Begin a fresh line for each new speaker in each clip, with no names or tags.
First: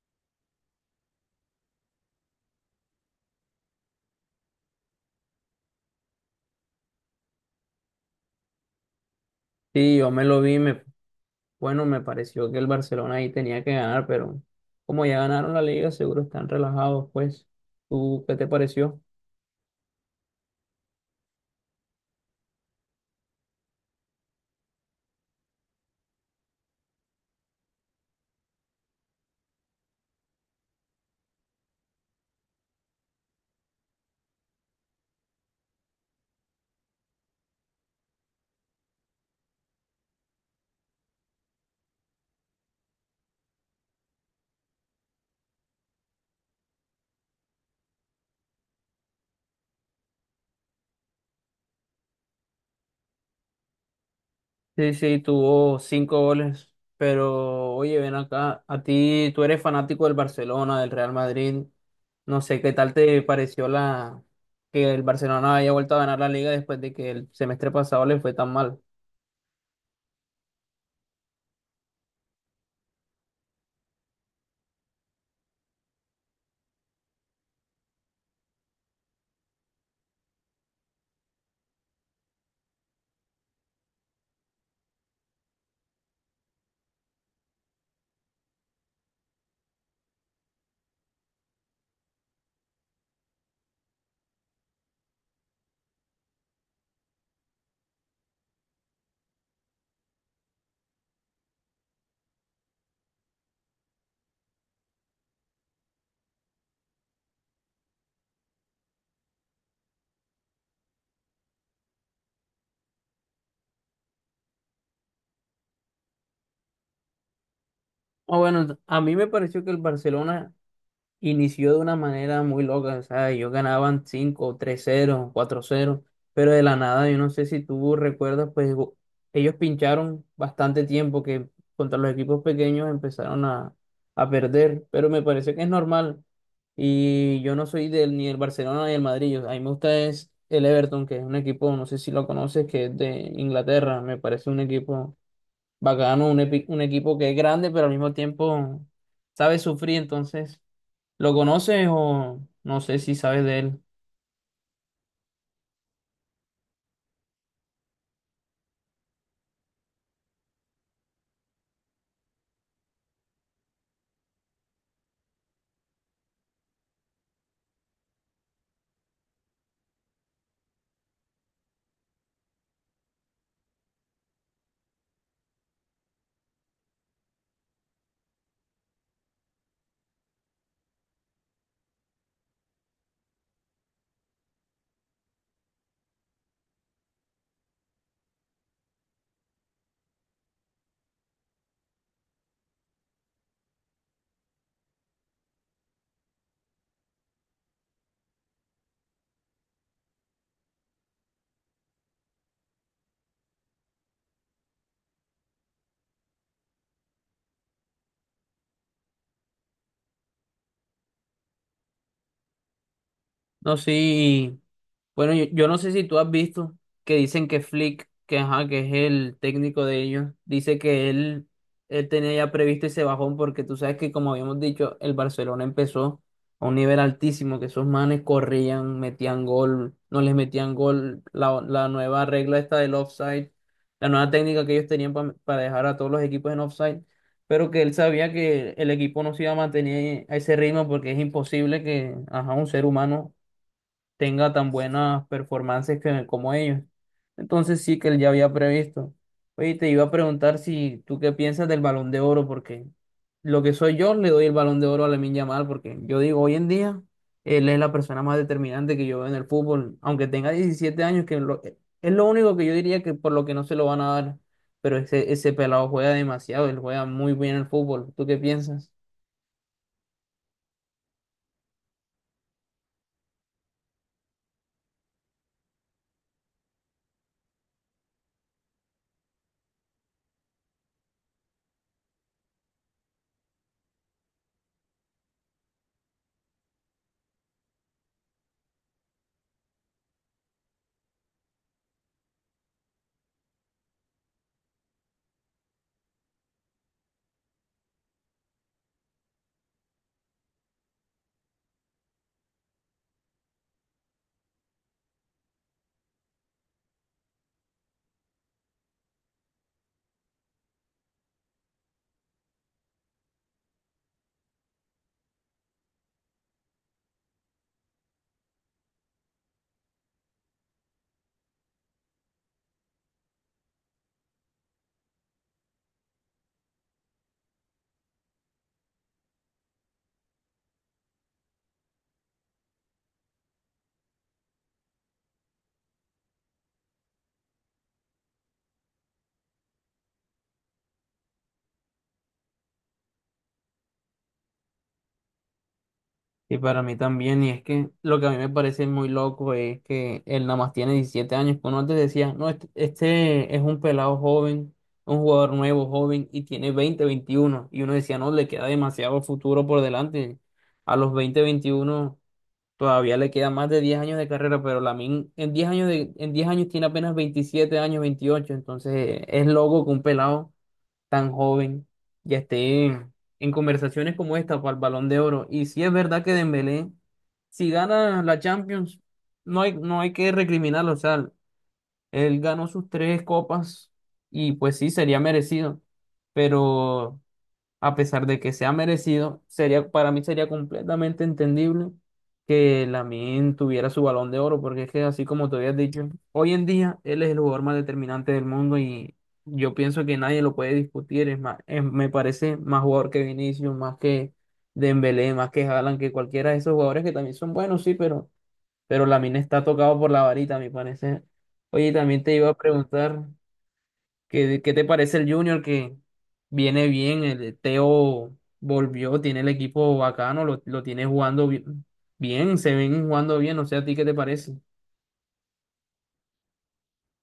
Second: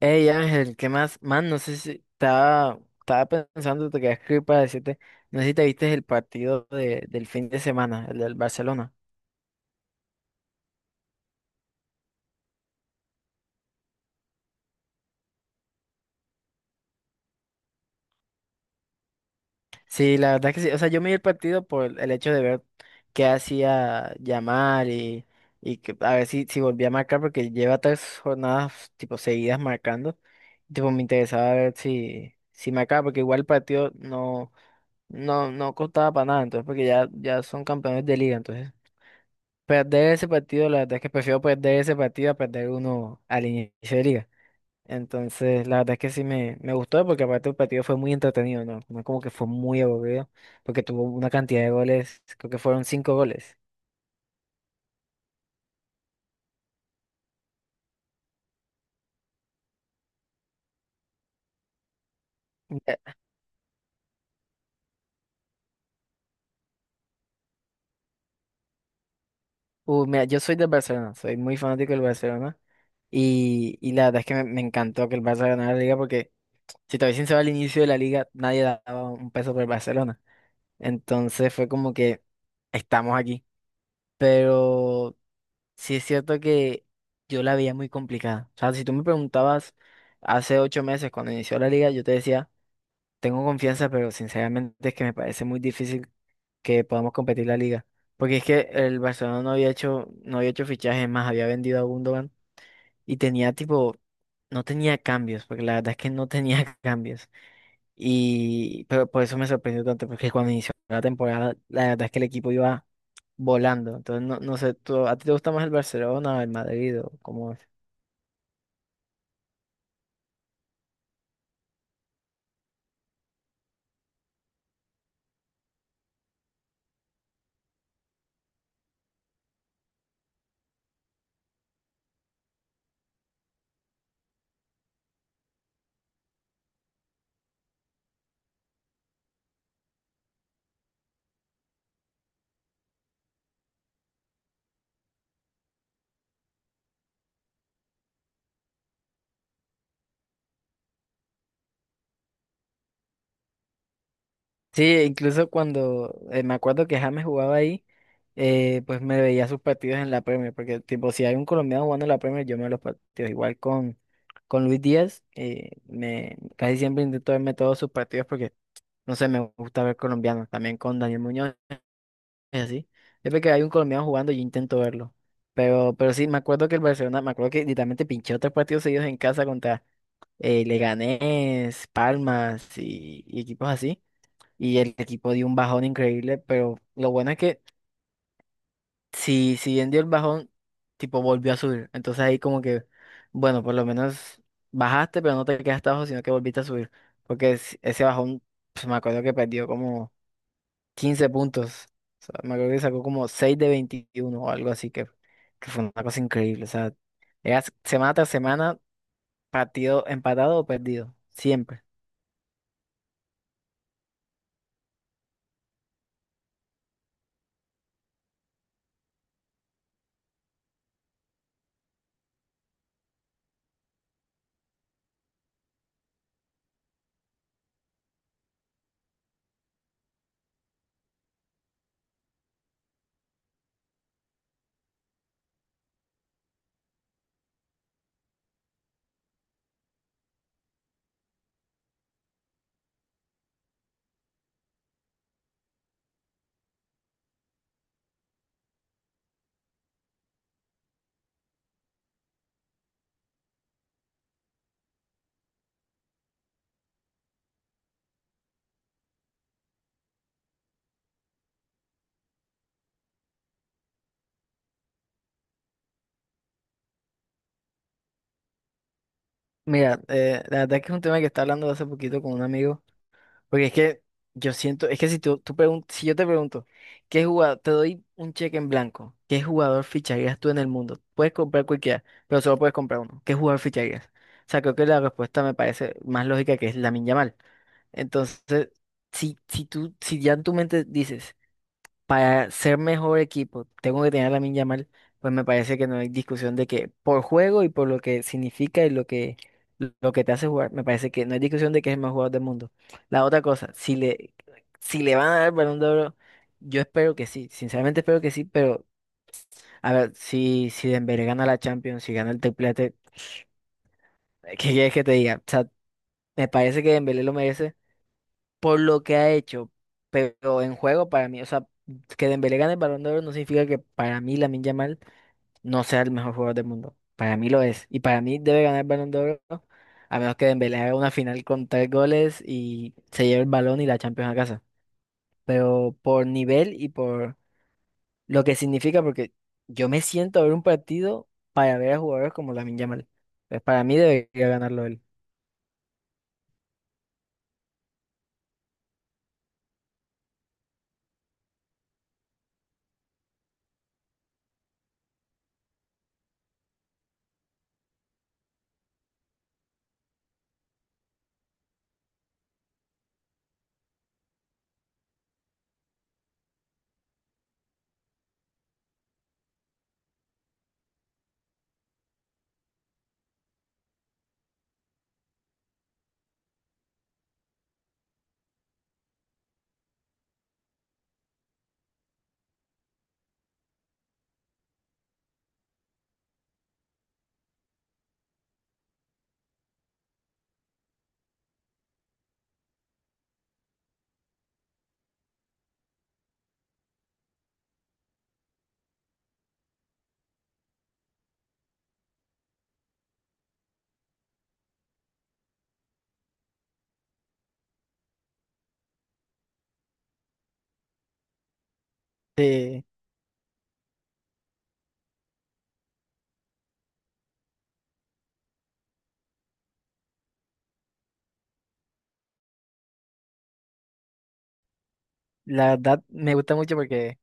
Hey Ángel, ¿qué más? Man, no sé si estaba pensando, te quería escribir para decirte, no sé si te viste el partido del fin de semana, el del Barcelona.
Sí, yo me lo vi, bueno, me pareció que el Barcelona ahí tenía que ganar, pero como ya ganaron la liga, seguro están relajados, pues. ¿Tú qué te pareció?
Sí, la verdad que sí, o sea, yo me vi el partido por el hecho de ver qué hacía Yamal y que, a ver si volvía a marcar, porque lleva tres jornadas tipo seguidas marcando. Tipo, me interesaba ver si marcaba, porque igual el partido no costaba para nada, entonces, porque ya son campeones de liga, entonces. Perder ese partido, la verdad es que prefiero perder ese partido a perder uno al inicio de liga. Entonces, la verdad es que sí me gustó porque aparte el partido fue muy entretenido, ¿no? No como que fue muy aburrido porque tuvo una cantidad de goles, creo que fueron cinco goles.
Sí, sí, tuvo cinco goles, pero oye, ven acá, a ti, tú eres fanático del Barcelona, del Real Madrid, no sé qué tal
Mira,
te pareció la que el Barcelona haya vuelto a ganar la liga después de que el semestre pasado le fue tan mal.
mira, yo soy del Barcelona, soy muy fanático del Barcelona y la verdad es que me encantó que el Barça ganara la liga porque, si te voy sincero, al inicio de la liga nadie daba un peso por el Barcelona. Entonces fue como que estamos aquí. Pero sí es cierto que yo la veía muy complicada. O sea, si tú me preguntabas hace 8 meses cuando inició la liga, yo te decía, tengo confianza, pero sinceramente es que me parece muy difícil que podamos competir la liga. Porque es que el Barcelona no había hecho fichajes más, había vendido a Gundogan y tenía tipo, no tenía cambios, porque la verdad es que no tenía cambios. Y pero por eso me sorprendió tanto, porque cuando inició la temporada, la verdad es que el equipo iba volando. Entonces, no sé, ¿a ti te gusta más el Barcelona, o el Madrid o cómo es?
Ah, bueno, a mí me pareció que el Barcelona inició de una manera muy loca, o sea, ellos ganaban 5, tres cero, cuatro cero, pero de la nada, yo no sé si tú recuerdas, pues ellos pincharon bastante tiempo que contra los equipos pequeños empezaron a perder, pero me parece que es normal. Y yo no soy ni del Barcelona ni del Madrid, a mí me gusta es el Everton, que es un equipo, no sé si lo conoces, que es de Inglaterra, me parece un equipo bacano, un equipo que es grande, pero al mismo tiempo sabe sufrir, entonces ¿lo conoces o no sé si sabes de él?
Sí, incluso cuando me acuerdo que James jugaba ahí, pues me veía sus partidos en la Premier, porque tipo, si hay un colombiano jugando en la Premier, yo me veo los partidos. Igual con Luis Díaz, casi siempre intento verme todos sus partidos porque, no sé, me gusta ver colombianos. También con Daniel Muñoz es así. Siempre que hay un colombiano jugando, yo intento verlo. Pero sí, me acuerdo que el Barcelona, me acuerdo que literalmente pinché otros partidos seguidos en casa contra Leganés, Palmas y equipos así. Y el equipo dio un bajón increíble, pero lo bueno es que si bien dio el bajón, tipo volvió a subir. Entonces ahí como que, bueno, por lo menos bajaste, pero no te quedaste abajo, sino que volviste a subir. Porque ese bajón, pues, me acuerdo que perdió como 15 puntos. O sea, me acuerdo que sacó como 6 de 21 o algo así, que fue una cosa increíble. O sea, era semana tras semana, partido empatado o perdido, siempre.
No, sí. Bueno, yo no sé si tú has visto que dicen que Flick, que, ajá, que es el técnico de ellos, dice que él tenía ya previsto ese bajón, porque tú sabes que, como habíamos dicho, el Barcelona empezó a un nivel altísimo, que esos manes corrían, metían gol, no les metían gol, la nueva regla esta del offside, la nueva técnica que ellos tenían para dejar a todos los equipos en offside, pero que él sabía que el equipo no se iba a mantener a ese ritmo, porque es imposible que, ajá, un ser humano tenga tan buenas performances como ellos. Entonces sí que él ya había previsto. Oye, te iba a preguntar si tú qué piensas del Balón de Oro, porque lo que soy yo le doy el Balón de Oro a Lamine Yamal, porque yo digo, hoy en día él es la persona más determinante que yo veo en el fútbol, aunque tenga 17 años, que es lo único que yo diría que por lo que no se lo van a dar, pero ese pelado juega demasiado, él juega muy bien el fútbol. ¿Tú qué piensas?
Mira, la verdad que es un tema que estaba hablando hace poquito con un amigo, porque es que yo siento, es que si yo te pregunto, ¿qué jugador, te doy un cheque en blanco, ¿qué jugador ficharías tú en el mundo? Puedes comprar cualquiera, pero solo puedes comprar uno. ¿Qué jugador ficharías? O sea, creo que la respuesta me parece más lógica que es Lamine Yamal. Entonces, si ya en tu mente dices para ser mejor equipo, tengo que tener a Lamine Yamal, pues me parece que no hay discusión de que por juego y por lo que significa y lo que te hace jugar, me parece que no hay discusión de que es el mejor jugador del mundo. La otra cosa, si le van a dar el Balón de Oro, yo espero que sí, sinceramente espero que sí, pero a ver, si Dembélé gana la Champions, si gana el triplete, ¿qué quieres que te diga? O sea, me parece que Dembélé lo merece por lo que ha hecho, pero en juego para mí, o sea, que Dembélé gane el Balón de Oro no significa que para mí Lamine Yamal no sea el mejor jugador del mundo. Para mí lo es y para mí debe ganar el Balón de Oro a menos que Dembélé haga una final con tres goles y se lleve el balón y la Champions a casa. Pero por nivel y por lo que significa, porque yo me siento a ver un partido para ver a jugadores como Lamine Yamal. Pues para mí debería ganarlo él.
Y para mí también, y es que lo que a mí me parece muy loco es que él nada más tiene 17 años, que uno antes decía, no, este es un pelado joven, un jugador nuevo joven, y tiene 20, 21 y uno decía, no, le queda demasiado futuro por delante, a los 20, 21 todavía le queda más de 10 años de carrera, pero Lamin en 10 años, en 10 años tiene apenas 27 años, 28, entonces es loco que un pelado tan joven y esté en conversaciones como esta para el Balón de Oro. Y si es verdad que Dembélé, si gana la Champions, no hay que recriminarlo. O sea, él ganó sus tres copas y pues sí, sería merecido. Pero a pesar de que sea merecido, sería, para mí sería completamente entendible que Lamine tuviera su Balón de Oro, porque es que así como te habías dicho, hoy en día él es el jugador más determinante del mundo y yo pienso que nadie lo puede discutir, es más, me parece más jugador que Vinicius, más que Dembélé, más que Haaland, que cualquiera de esos jugadores que también son buenos, sí, pero Lamine está tocado por la varita, a mi parecer. Oye, también te iba a
Sí,
preguntar. ¿Qué, qué te parece el Junior, que viene bien? El Teo volvió, tiene el equipo bacano, lo tiene jugando bien, se ven jugando bien, no sé a ti qué te parece.
la verdad me gusta mucho porque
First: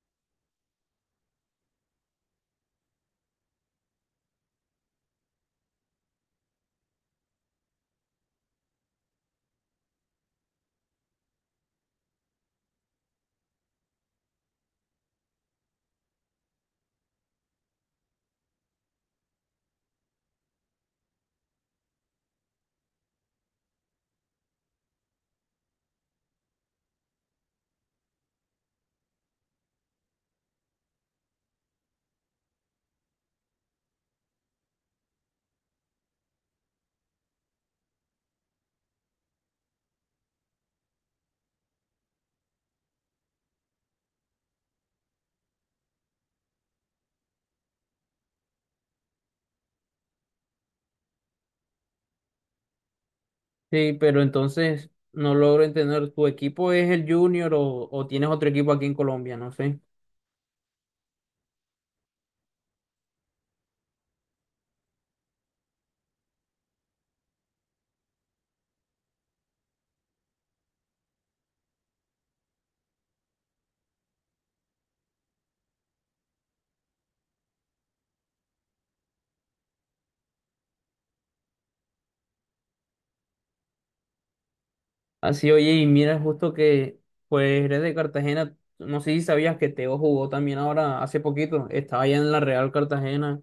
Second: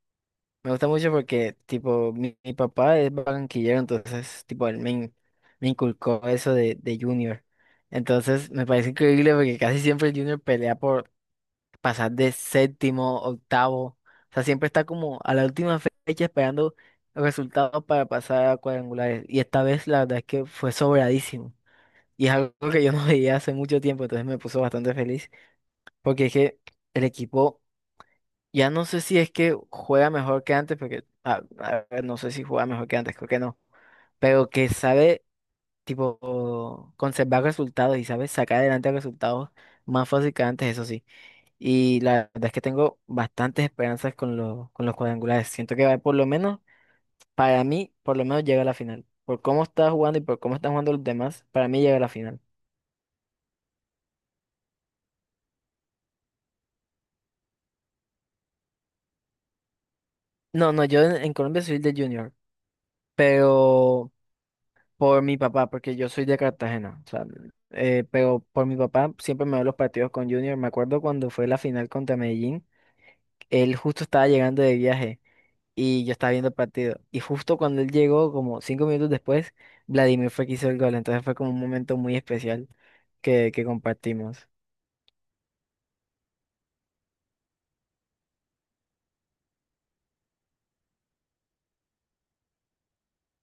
me gusta mucho porque, tipo, mi papá es barranquillero, entonces, tipo, me inculcó eso de Junior. Entonces, me parece increíble porque casi siempre el Junior pelea por pasar de séptimo, octavo. O sea, siempre está como a la última fecha esperando resultados para pasar a cuadrangulares. Y esta vez, la verdad es que fue sobradísimo. Y es algo que yo no veía hace mucho tiempo, entonces me puso bastante feliz. Porque es que el equipo. Ya no sé si es que juega mejor que antes, porque a ver, no sé si juega mejor que antes, creo que no. Pero que sabe, tipo, conservar resultados y sabe sacar adelante resultados más fácil que antes, eso sí. Y la verdad es que tengo bastantes esperanzas con los cuadrangulares. Siento que va, por lo menos, para mí, por lo menos llega a la final. Por cómo está jugando y por cómo están jugando los demás, para mí llega a la final.
Sí, pero entonces no logro entender, ¿tu equipo es el Junior o tienes otro equipo aquí en Colombia? No sé.
No, no, yo en Colombia soy de Junior, pero por mi papá, porque yo soy de Cartagena, o sea, pero por mi papá siempre me veo los partidos con Junior. Me acuerdo cuando fue la final contra Medellín, él justo estaba llegando de viaje y yo estaba viendo el partido. Y justo cuando él llegó, como 5 minutos después, Vladimir fue quien hizo el gol. Entonces fue como un momento muy especial que compartimos.
Así, oye, y mira, justo que pues eres de Cartagena. No sé si sabías que Teo jugó también ahora hace poquito. Estaba allá en la Real Cartagena.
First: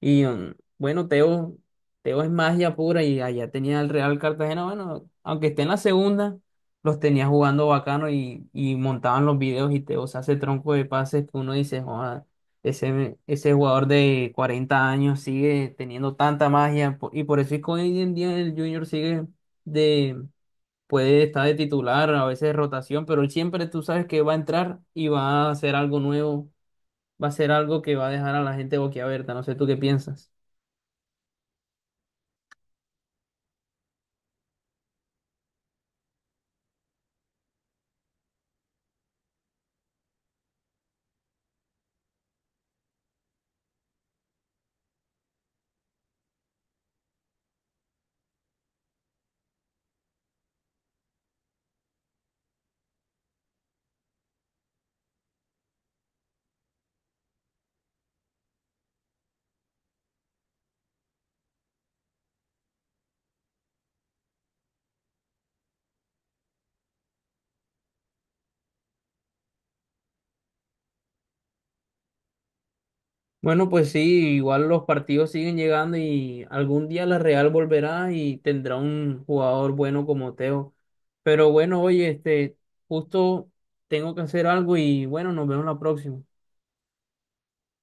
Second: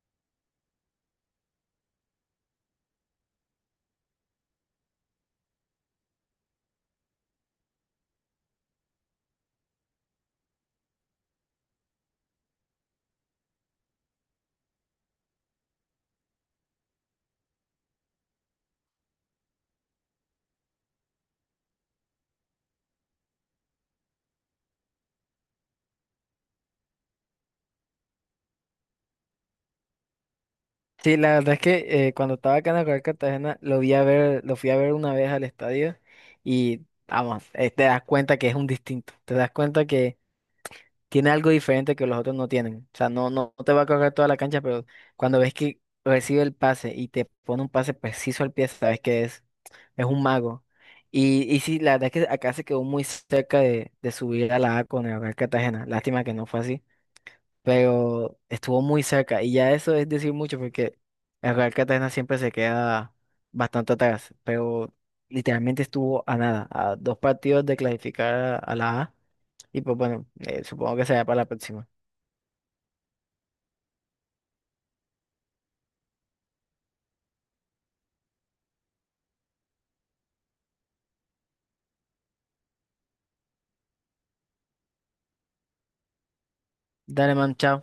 Y bueno, Teo, Teo es magia pura y allá tenía el Real Cartagena. Bueno, aunque esté en la segunda, los tenía jugando bacano y montaban los videos y Teo se hace tronco de pases que uno dice, joda, ese jugador de 40 años sigue teniendo tanta magia. Y por eso es que hoy en día el Junior sigue de puede estar de titular, a veces de rotación, pero él siempre, tú sabes que va a entrar y va a hacer algo nuevo, va a hacer algo que va a dejar a la gente boquiabierta, no sé tú qué piensas.
Sí, la verdad es que cuando estaba acá en la Real Cartagena, lo vi a ver, lo fui a ver una vez al estadio y vamos, te das cuenta que es un distinto. Te das cuenta tiene algo diferente que los otros no tienen. O sea, no te va a correr toda la cancha, pero cuando ves que recibe el pase y te pone un pase preciso al pie, sabes que es un mago. Y sí, la verdad es que acá se quedó muy cerca de subir a la A con el Real Cartagena. Lástima que no fue así, pero estuvo muy cerca. Y ya eso es decir mucho porque el Real Cartagena siempre se queda bastante atrás, pero literalmente estuvo a nada, a dos partidos de clasificar a la A. Y pues bueno, supongo que será para la próxima.
Bueno, pues sí, igual los partidos siguen llegando y algún día la Real volverá y tendrá un jugador bueno como Teo. Pero bueno, oye, este, justo tengo que hacer algo y bueno, nos vemos la próxima.
Dale, man, chao.